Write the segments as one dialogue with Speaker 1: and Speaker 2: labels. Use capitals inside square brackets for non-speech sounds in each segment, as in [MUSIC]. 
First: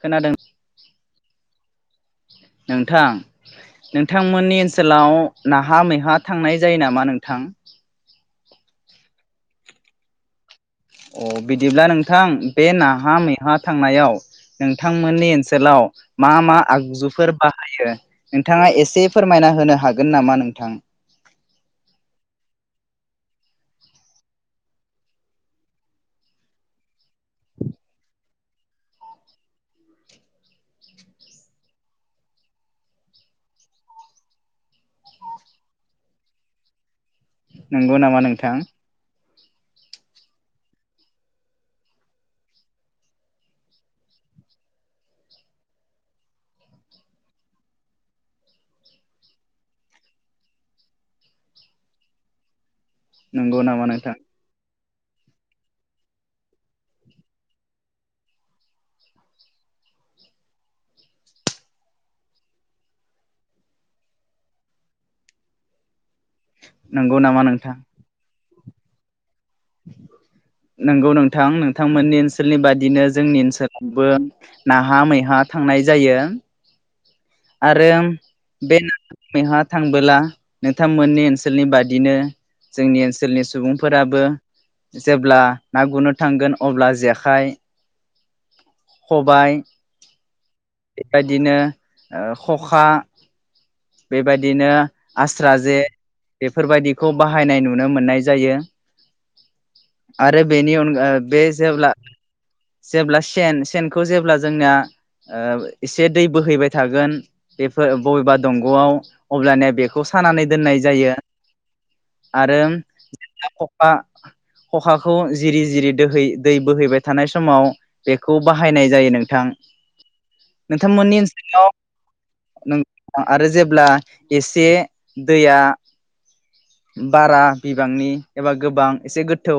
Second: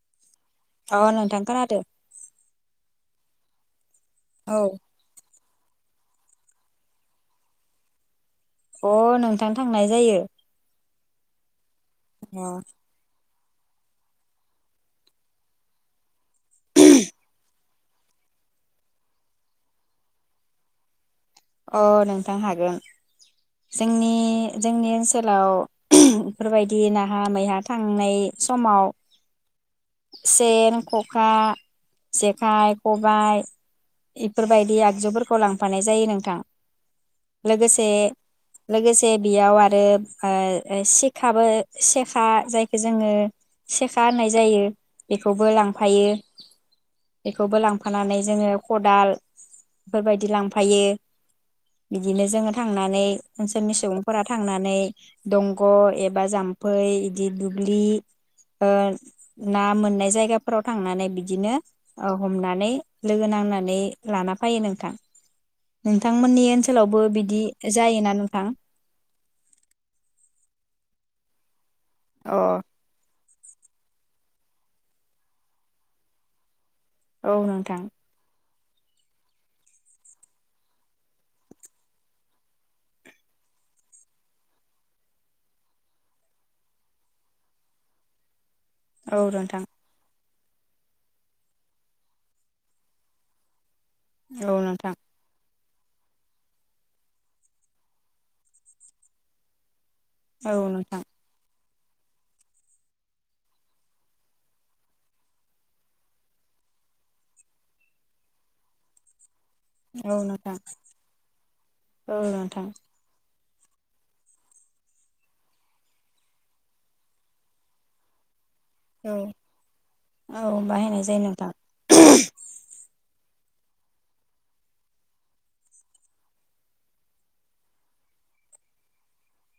Speaker 1: खोनादों
Speaker 2: अ नोंथां खोनादो
Speaker 1: नोंथां नोंथांमोननि ओनसोलाव नाहा-मैहा थांनाय जायो नामा नोंथां?
Speaker 2: अ नोंथां थांनाय जायो।
Speaker 1: अ बिदिब्ला नोंथां बे नाहा मै नाहा थांनायाव नोंथांमोननि ओनसोलाव मा मा आगजुफोर बाहा हायो नोंथाङा एसे फोरमायना होनो हागोन नामा नोंथां?
Speaker 2: अ नोंथां हागोन जोंनि जोंनि ओनसोलाव बेफोरबायदि नाहा मैहा थांनाय समाव सेन खखा जेखाइ खबाय इफोरबायदि आगजुफोरखौ लांफानाय जायो नों था लोगोसे
Speaker 1: नंगौ नामा नोंथां
Speaker 2: लोगोसे बेयाव आरो ओ सिखाबो सेखा जायखौ जोङो सेखा होननाय जायो बेखौबो लांफायो बेखौबो लांफाना बिदिनो जोङो थां थांनानै
Speaker 1: नंगौ
Speaker 2: ओनसोलनि
Speaker 1: नामा नोंथां
Speaker 2: सुबुंफोरा थांनानै दंग' एबा जाम्फै बिदि दुब्लि ओ ना मोननाय नोंथांमोननि ओनसोलावबो
Speaker 1: नंगौ नामा
Speaker 2: बिदि
Speaker 1: नोंथां
Speaker 2: जायोना नोंथां?
Speaker 1: नोंगौ नोंथां नों नोंथांमोननि
Speaker 2: अ
Speaker 1: ओनसोलनि बादिनो जोंनि ओनसोलावबो नाहा मैहा थांनाय जायो।
Speaker 2: औ नोंथां‌‌।
Speaker 1: आरो बे नाहा मैहा थांबोला नोंथांमोननि ओनसोलनि बादिनो जोंनि ओनसोलनि सुबुंफोराबो जेब्ला ना गुरनो थांगोन अब्ला जेखाइ
Speaker 2: औ नोंथां‌‌।
Speaker 1: बेबादिनो ओ खखा
Speaker 2: औ
Speaker 1: बेबायदिनो
Speaker 2: नोंथां
Speaker 1: आस्रा जे बेफोरबायदिखौ बाहायनाय नुनो मोननाय जायो। आरो
Speaker 2: औ
Speaker 1: बेनि
Speaker 2: नोंथां
Speaker 1: अनगा बे जेब्ला जेब्ला सेन सेनखौ जेब्ला जोंनिया ओ एसे दै बोहैबाय था थागोन बेफोर बबेबा दंगआव अब्लानिया बेखौ
Speaker 2: औ
Speaker 1: सानानै
Speaker 2: नोंथां
Speaker 1: दोननाय जायो
Speaker 2: औ
Speaker 1: आरो
Speaker 2: नोंथां
Speaker 1: ना खखा खखाखौ जिरि जिरि दोहै दै बोहैबाय थानाय समाव बेखौ बाहायनाय
Speaker 2: औ
Speaker 1: जायो नोंथां
Speaker 2: औ
Speaker 1: नोंथां
Speaker 2: बाहायनाय जायो
Speaker 1: मोननि
Speaker 2: नोंथां
Speaker 1: ओनसो [UNINTELLIGIBLE] आरो जेब्ला एसे दैया बारा बिबांनि एबा गोबां एसे गोथौ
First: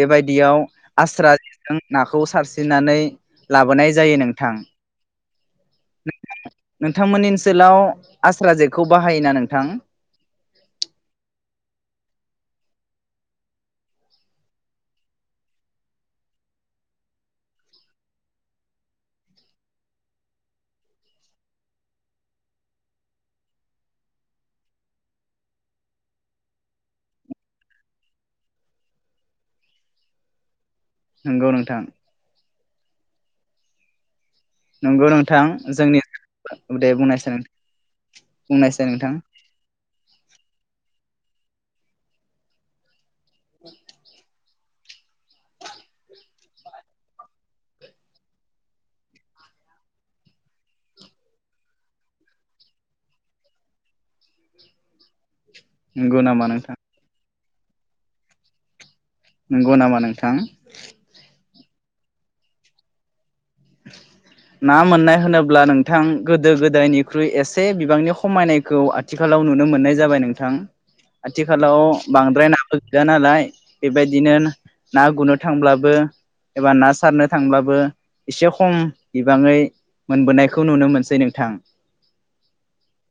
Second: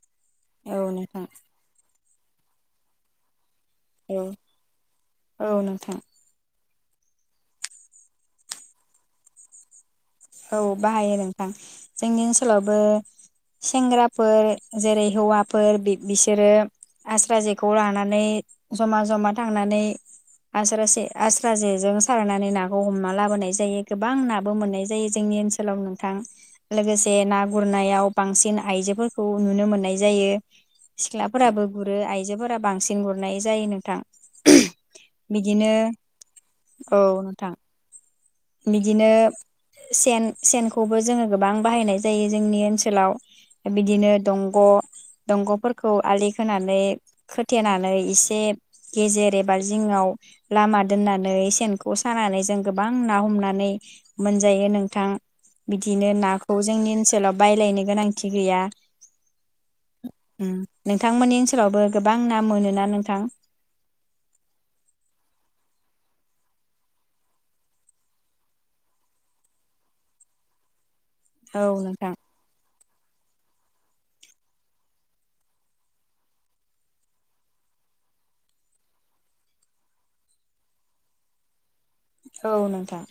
Speaker 1: बेबायदियाव
Speaker 2: औ नोंथां
Speaker 1: आस्रा जेजों नाखौ [UNINTELLIGIBLE] लाबोनाय जायो
Speaker 2: औ
Speaker 1: नोंथां
Speaker 2: औ नोंथां
Speaker 1: नोंथांमोननि ओनसोलाव आस्रा जेखौ बाहायोना नोंथां
Speaker 2: औ बाहायो नोंथां जोंनि ओनसोलावबो सेंग्राफोर जेरै हौवाफोर बि बिसोरो आस्रा जेखौ लानानै जमा जमा थांनानै आस्रासे आस्रा जेजों सारनानै नाखौ हमना लाबोनाय जायो गोबां नाबो मोननाय जायो जोंनि ओनसोलाव नोंथां लोगोसे ना गुरनायाव बांसिन आइजोफोरखौ नुनो मोननाय जायो
Speaker 1: नंगौ
Speaker 2: सिख्लाफोराबो
Speaker 1: नोंथां
Speaker 2: गुरो आइजोफोराबो बांसिन गुरनाय जायो नोंथां
Speaker 1: नंगौ नोंथां
Speaker 2: बिदिनो
Speaker 1: जोंनि
Speaker 2: औ नोंथां
Speaker 1: [UNINTELLIGIBLE] बुंनायसाय
Speaker 2: बिदिनो
Speaker 1: नोंथां
Speaker 2: सेन सेनखौबो जोङो गोबां बाहायनाय जायो जोंनि ओनसोलाव बिदिनो दंग दंगफोरखौ आलि खोनानै खोथेनानै एसे गेजेर एबा जिङाव लामा दोननानै सेनखौ सानानै जों गोबां ना हमनानै मोनजायो नोंथां बिदिनो
Speaker 1: नंगौ नामा
Speaker 2: नाखौ
Speaker 1: नोंथां
Speaker 2: जोंनि ओनसोलाव बायलायनो गोनांथि गैया
Speaker 1: नंगौ नामा नोंथां
Speaker 2: फ्रावबो गोबां ना मोनोना नोंथां
Speaker 1: ना मोननाय होनोब्ला नोंथां गोदो गोदायनिख्रुइ एसे बिबांनि खमायनायखौ आथिखालाव नुनो मोननाय जाबाय नोंथां
Speaker 2: औ
Speaker 1: आथिखालाव
Speaker 2: नोंथां
Speaker 1: बांद्राय नाबो गैया नालाय बेबायदिनो ना गुरनो थांब्लाबो एबा ना सारनो थांब्लाबो एसे खम बिबाङै मोनबोनायखौ नुनो मोनसै नोंथां
Speaker 2: औ नोंथां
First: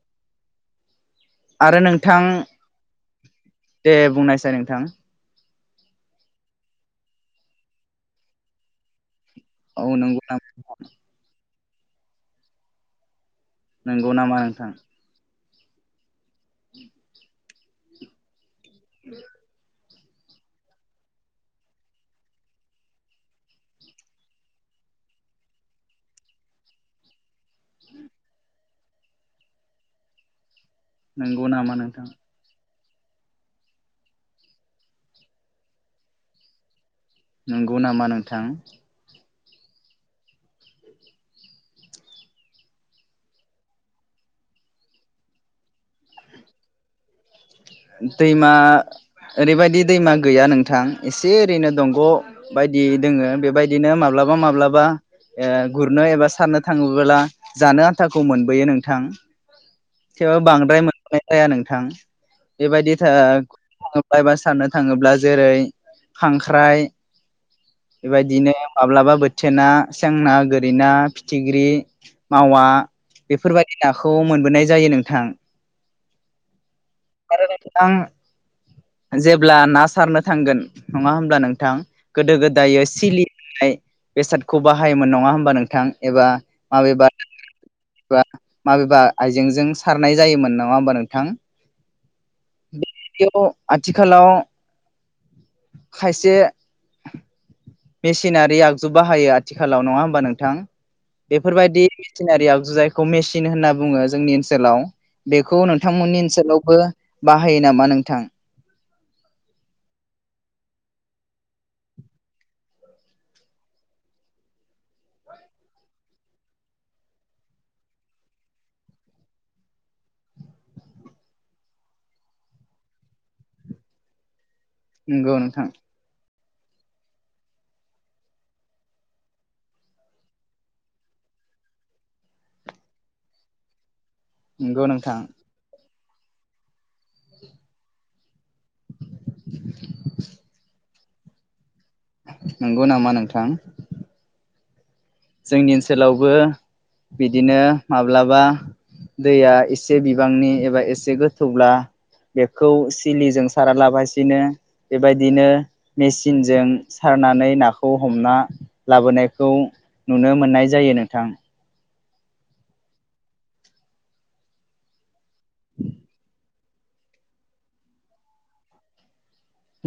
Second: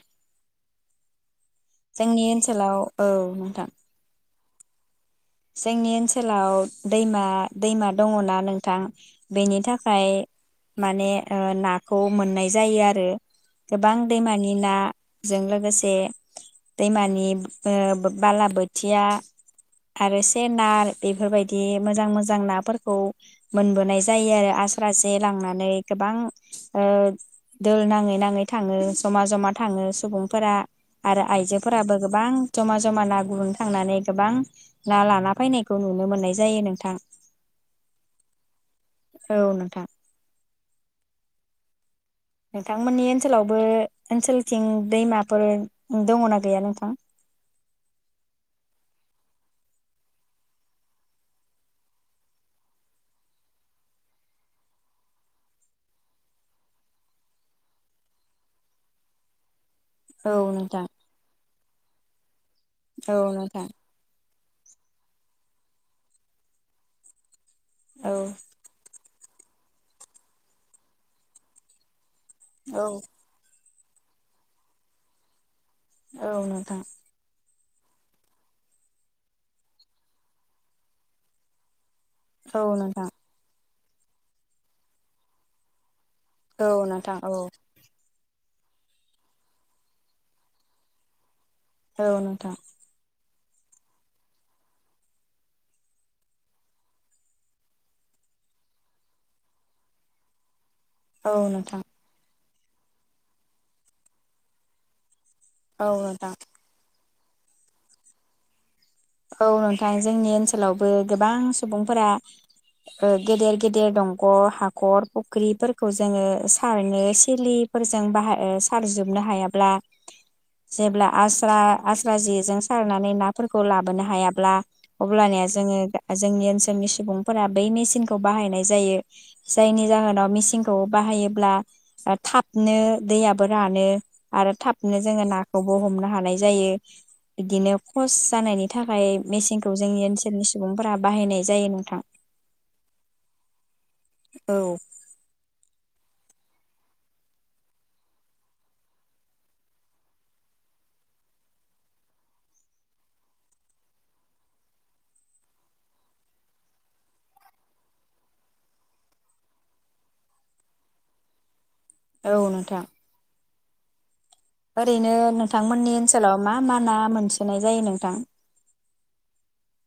Speaker 1: आरो नोंथां
Speaker 2: जोंनि ओनसोलाव औ नोंथां
Speaker 1: साय नोंथां
Speaker 2: जोंनि ओनसोलाव दैमा दैमा दङना नोंथां बेनि
Speaker 1: औ
Speaker 2: थाखाय
Speaker 1: नंगौ नामा
Speaker 2: माने ओ ना खौ मोननाय जायो आरो गोबां
Speaker 1: नंगौ नामा
Speaker 2: दैमानि
Speaker 1: नोंथां
Speaker 2: ना जों लो लोगोसे दै मानि ओ बाला बो थिया आरो से नार बेफोरबायदि मोजां मोजां नाफोरखौ मोनबोनाय जायो आरो आस्रा जे लांनानै गोबां दोल नाङै नाङै थाङो जमा जमा थाङो सुबुंफोरा आरो
Speaker 1: नंगौ नामा
Speaker 2: आइजोफोराबो
Speaker 1: नोंथां
Speaker 2: गोबां जमा ज जमा ना गुरनो थांनानै गोबां ना लाना फैनायखौ नुनो मोननाय जायो नोंथां
Speaker 1: नंगौ नामा नोंथां
Speaker 2: औ नोंथां नोंथांमोननि ओनसोलावबो ओनसोलथिं दैमाफोर दङना गैया नोंथां
Speaker 1: दैमा ओरैबायदि दैमा गैया नोंथां एसे ओरैनो दंग बायदि दोङो बेबायदिनो माब्लाबा माब्लाबा गुरनो एबा सारनो थाङोबोला जानो आथाखौ मोनबोयो नोंथां
Speaker 2: औ
Speaker 1: थेवबो बांद्राय
Speaker 2: नोंथां
Speaker 1: मोननाय जाया नों थां बेबायदि
Speaker 2: औ
Speaker 1: थाग
Speaker 2: नोंथां
Speaker 1: बायबास सारनो थाङोब्ला जेरै खांख्राइ
Speaker 2: औ
Speaker 1: बेबायदिनो माब्लाबा बो सेना थोना सेंना गोरिनाा फिथिख्रि मावा
Speaker 2: औ
Speaker 1: बेफोरबायदि नाखौ मोनबोनाय जायो नोंथां
Speaker 2: औ नोंथां
Speaker 1: नोंथां जेब्ला ना सारनो थांगोन नङा होमब्ला नोंथां गोदो
Speaker 2: औ
Speaker 1: गोदाय
Speaker 2: नोंथां
Speaker 1: सिलि होननाय बेसादखौ बाहायोमोन नङा होमबा नोंथां एबा
Speaker 2: औ
Speaker 1: माबेबा
Speaker 2: नोंथां औ
Speaker 1: [UNINTELLIGIBLE] माबेबा आइजेंजों सारनाय जायोमोन नङा होमबा नोंथां
Speaker 2: औ नोंथां
Speaker 1: बेयाव आथिखालाव खायसे मेसिनारि आगजु बाहायो आथिखालाव नङा होमबा नोंथां
Speaker 2: औ नोंथां
Speaker 1: बेफोरबायदि मेसिनारियाव जायखौ मेसिन होनना बुङो जोंनि ओनसोलाव बेखौ
Speaker 2: औ
Speaker 1: नोंथांमोननि
Speaker 2: नोंथां
Speaker 1: ओनसोलावबो बाहायो नामा नोंथां
Speaker 2: औ नोंथां जोंनि ओनसोलावबो गोबां सुबुंफोरा गेदेर गेदेर दंख' हाखर फुख्रिफोरखौ जोङो सारनो सिलिफोरजों बाहाय सारजोबनो हायाब्ला जेब्ला आस्रा आस्रा जेजों सारनानै नाफोरखौ लाबो लाबोनो हायाब्ला
Speaker 1: नंगौ
Speaker 2: अब्लानिया
Speaker 1: नोंथां
Speaker 2: जोङो जोंनि ओनसोल जोंनि सुबुंफोरा बै मेसिनखौ बाहायनाय जायो जायनि जाहोनाव मेचिनखौ बाहायोब्ला थाबनो दैयाबो रानो आरो
Speaker 1: नंगौ
Speaker 2: थाबनो
Speaker 1: नोंथां
Speaker 2: जोङो नाखौबो हमना थानाय जायों बिदिनो फस जानायनि थाखाय मेचनखौ जोंनि ओनसोलनि सुबुंफोरा बाहायनाय जायो नोंथां
Speaker 1: नंगौ नामा नोंथां?
Speaker 2: औ
Speaker 1: जोंनि ओनसोलावबो बिदिनो माब्लाबा दैया एसे बिबांनि एबा एसे गोथौब्ला बेखौ सिलिजों सारालागासिनो बेबायदिनो मेसिनजों सारनानै नाखौ हमना लाबोनायखौ नुनो मोननाय जायो नोंथां।
Speaker 2: औ नोंथां ओरैनो नों थांमोननि ओनसोलाव मा मा ना मोनसोनाय जायो नोंथां?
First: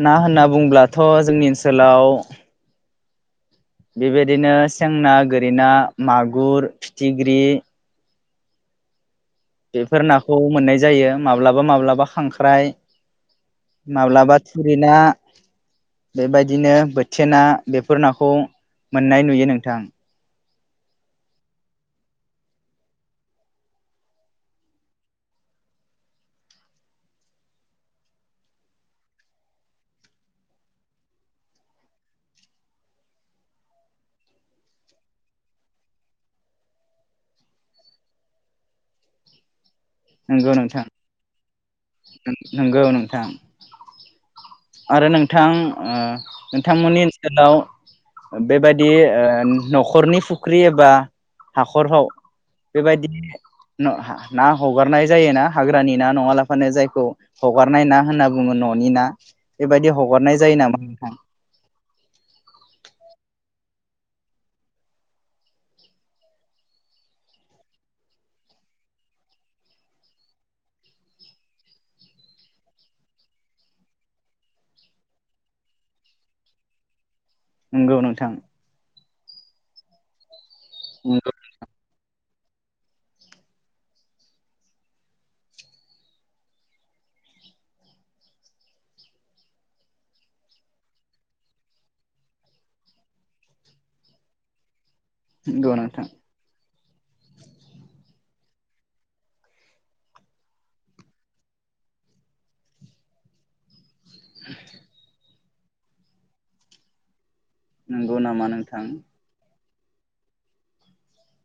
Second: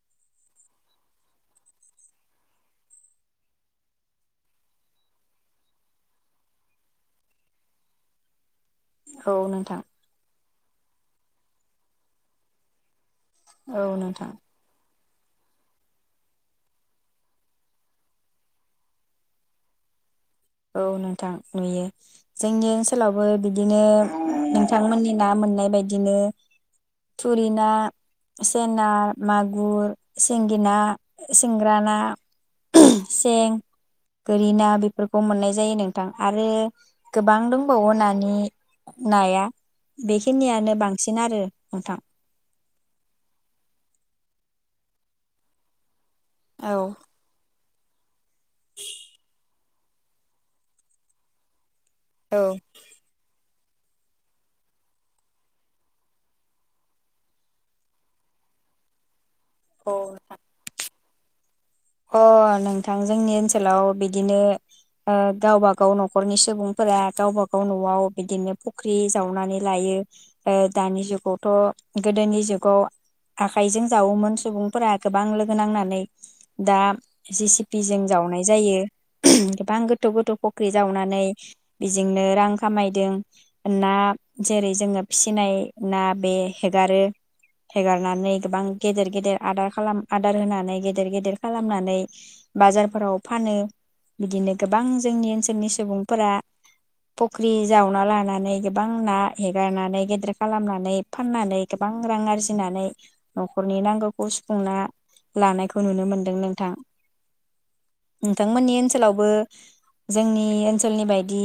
Speaker 1: ना होनना बुंब्लाथ' जोंनि ओनसोलाव बेबायदिनो सेंना गोरि मागुर फिथिख्रि
Speaker 2: औ नोंथां
Speaker 1: बेफोर नाखौ मोननाय जायो माब्लाबा माब्लाबा खांख्राइ
Speaker 2: औ नोंथां
Speaker 1: माब्लाबा थुरिना बेबायदिनो बोथिया ना बेफोर नाखौ मोननाय नुयो नोंथां
Speaker 2: औ नोंथां नुयो जोंनि ओनसोलावबो बिदिनो नोंथांमोननि ना मोननाय बायदिनो थुरि ना सें ना मागु सिंगि ना सिंग्रा ना उह सें गोरि ना बेफोर खौ मोननाय जायो नोंथां आरो गोबां दंबावो नानि नाया
Speaker 1: नंगौ
Speaker 2: बेखिनियानो
Speaker 1: नोंथां
Speaker 2: बांसिन आरो नोंथां
Speaker 1: नंगौ नोंथां आरो नोंथां
Speaker 2: औ
Speaker 1: नोंथांमोननि ओनसोलाव बेबायदि ओ न'खरनि फुख्रि एबा हाख [UNINTELLIGIBLE] बेबायदि न ना हगारनाय जायोना हाग्रानि ना नङाब्लाफानो जायखौ हगारनाय ना होनना बुङो न'नि ना बेबायदि हगारनाय जायो नामा नोंथां?
Speaker 2: अ नोंथां जोंनि ओनसोलाव बिदिनो गावबागाव न'खरनि सुबुंफोरा गावबा गाव न'आव बिदिनो फुख्रि जावनानै लायो दानि जुगावथ' गोदोनि जुगाव आखाइजों जावोमोन सुबुंफोरा गोबां लोगो नांनानै दा जे सि पि
Speaker 1: नंगौ
Speaker 2: जों
Speaker 1: नोंथां
Speaker 2: जावनाय जायो। उह बां गोथौ गोथौ फ ख्रि जावनानै
Speaker 1: नंगौ
Speaker 2: बेजोंनो रां खामायदों ना जेरै जोङो फिसिनाय ना बे हेगारो हेगारनानै गोबां गेदेर गेदेर आदार खालाम आदार होनानै गेदेर गेदेर खालामनानै बाजारफोराव फानो बिदिनो गोबां जोंनि ओनसोलनि
Speaker 1: नंगौ नोंथां
Speaker 2: सुबुंफोरा फख्रि जावना लानानै गोबां ना हेगारनानै गिदिर खालामनानै फाननानै गोबां रां आरजिनानै न'खरनि नांगौ खौ सिफुंना लानायखौ नुनो मोन दों नोंथां।
Speaker 1: नंगौ नामा
Speaker 2: नोंथांमोननि
Speaker 1: नोंथां
Speaker 2: ओनसोलावबो। जोंनि ओनसोलनि बायदि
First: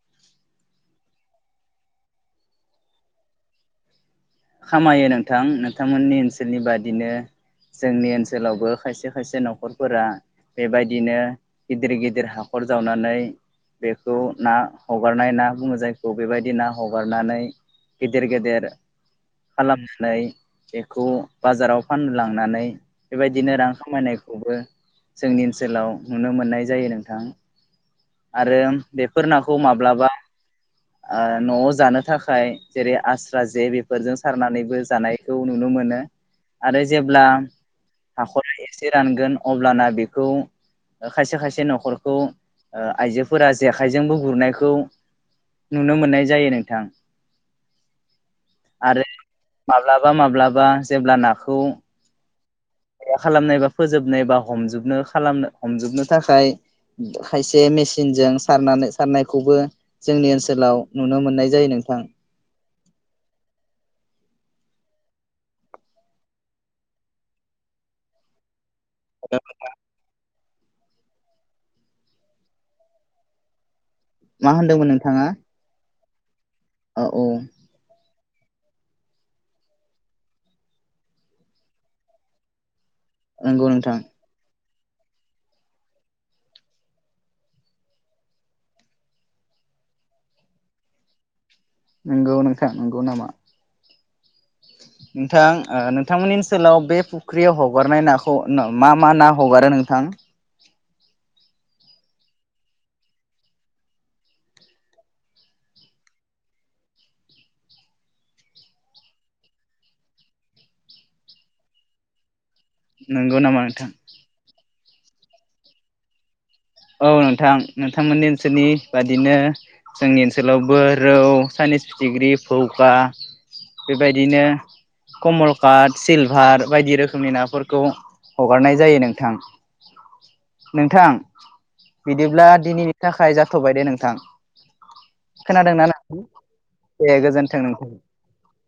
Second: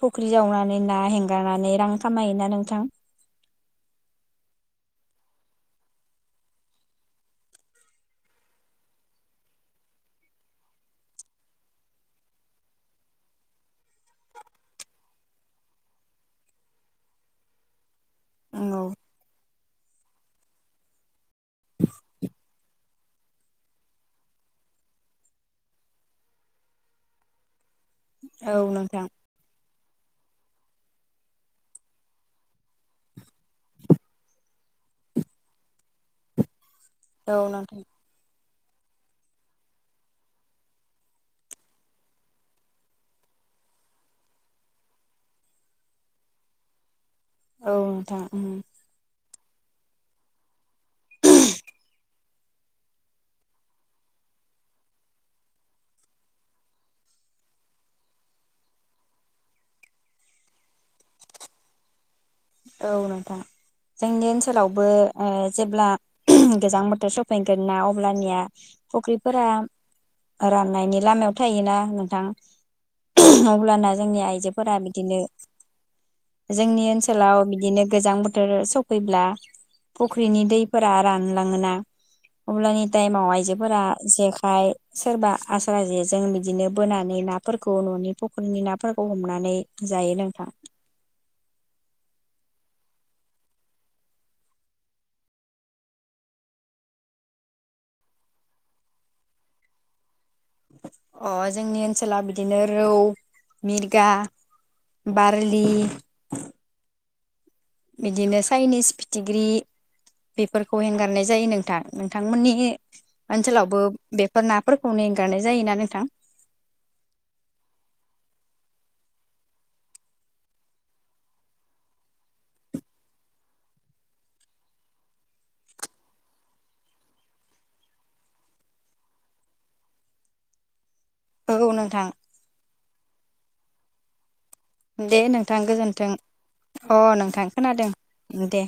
Speaker 2: फुख्रि जावनानै ना हेंगारनानै रां खामायोना नोंथां।
Speaker 1: खामायो नोंथां नोंथांमोननि ओनसोलनि बादिनो जोंनि ओनसोलावबो खायसे खायसे न'खरफोरा बेबायदिनो गिदिर गिदिर हाखर जावनानै बेखौ ना हगारनाय ना बुङो जायखौ बेबायदि ना हगारनानै गेदेर
Speaker 2: औ
Speaker 1: गेदेर। फाननानै बेखौ बाजाराव फाननो लांनानै। बेबायदिनो रां खामायनायखौबो जोंनि ओनसोलाव नुनो मोननाय जायो नोंथां।
Speaker 2: औ
Speaker 1: आरो
Speaker 2: नोंथां
Speaker 1: बेफोर नाखौ मा ब्लाबा ओ न'आव जानो थाखाय जेरै आस्रा जे बेफोरजों सारनानैबो जानायखौ नुनो मोनो। आरो जेब्ला
Speaker 2: औ नोंथां
Speaker 1: हाखर। इसे रानगोन अब्लाना बेखौ खायसे खायसे न'खरखौ। ओ आइजोफोरा जेखायजोंबो गुरनायखौ नुनो मोननाय जायो नोंथां।
Speaker 2: औ नोंथां उम।
Speaker 1: आरो माब्लाबा माब्लाबा जेब्ला नाखौ। जेया खालामनाय बा फोजोबनाय बा हमजोबनो खालामनो हमजोबनो थाखाय खायसे मेसिनजों सारनानै सारनायखौबो जोंनि ओनसोलाव नुनो मोननाय जायो नोंथां।
Speaker 2: औ नोंथां जोंनि ओनसोलावबो ओ जेब्ला गोजां बोथोर सफैगोन ना अब्लानिया। फख्रिफोरा। राननायनि लामायाव थायोना नोंथां अब्लाना। जोंनि
Speaker 1: मा
Speaker 2: आइजोफोरा
Speaker 1: होनदोंमोन
Speaker 2: बिदिनो।
Speaker 1: नोंथाङा
Speaker 2: जोंनि
Speaker 1: औ औ
Speaker 2: सोलाव बिदिनो गोजां बो थोर सफैब्ला फुख्रिनि दैफोरा रानलाङोना अब्लानि। दायमाव
Speaker 1: नंगौ
Speaker 2: आइजोफोरा
Speaker 1: नोंथां
Speaker 2: जेखाइ। सोरबा आस्रा जे जों बिदिनो बोनानै नाफोरखौ न'नि फख्रिनि नाफोरखौ हमनानै जायो नोंथां।
Speaker 1: नंगौ नोंथां नंगौ नामा नोंथां ओ नोंथांमोननि ओनसोलाव बे फुख्रियाव हगारनाय नाखौ मा मा ना हगारो नोंथां?
Speaker 2: अ जोंनि ओनसोलाव बिदिनो रौ, मिरगा, बारलि। बिदिनो चाइनिस फिथिख्रि बेफोरखौ हेंगारनाय जायो नोंथां नोंथांमोननि
Speaker 1: नंगौ नामा
Speaker 2: ओनसोलावबो
Speaker 1: नोंथां
Speaker 2: बेफोर ना फोरखौनो एंगारनाय जायोना नोंथां?
Speaker 1: औ नोंथां नोंथांमोननि ओनसोलनि बादिनो जोंनि ओनसोलावबो रौ, चाइनिस, फिथिख्रि, भौका बेबायदिनो कमलकाट, सिलभार बायदि रोखोमनि नाफोरखौ हगारनाय जायो नोंथां नोंथां।
Speaker 2: औ
Speaker 1: [INAUDIBLE]
Speaker 2: नोंथां
Speaker 1: बिदिब्ला दिनैनि। थाखाय जाथ'बाय दे नोंथां।
Speaker 2: दे नोंथां
Speaker 1: खोनादोंना
Speaker 2: गोजोन्थों
Speaker 1: नोंथां
Speaker 2: अ
Speaker 1: दे
Speaker 2: नोंथां
Speaker 1: गोजोन्थों
Speaker 2: खोनादों दे।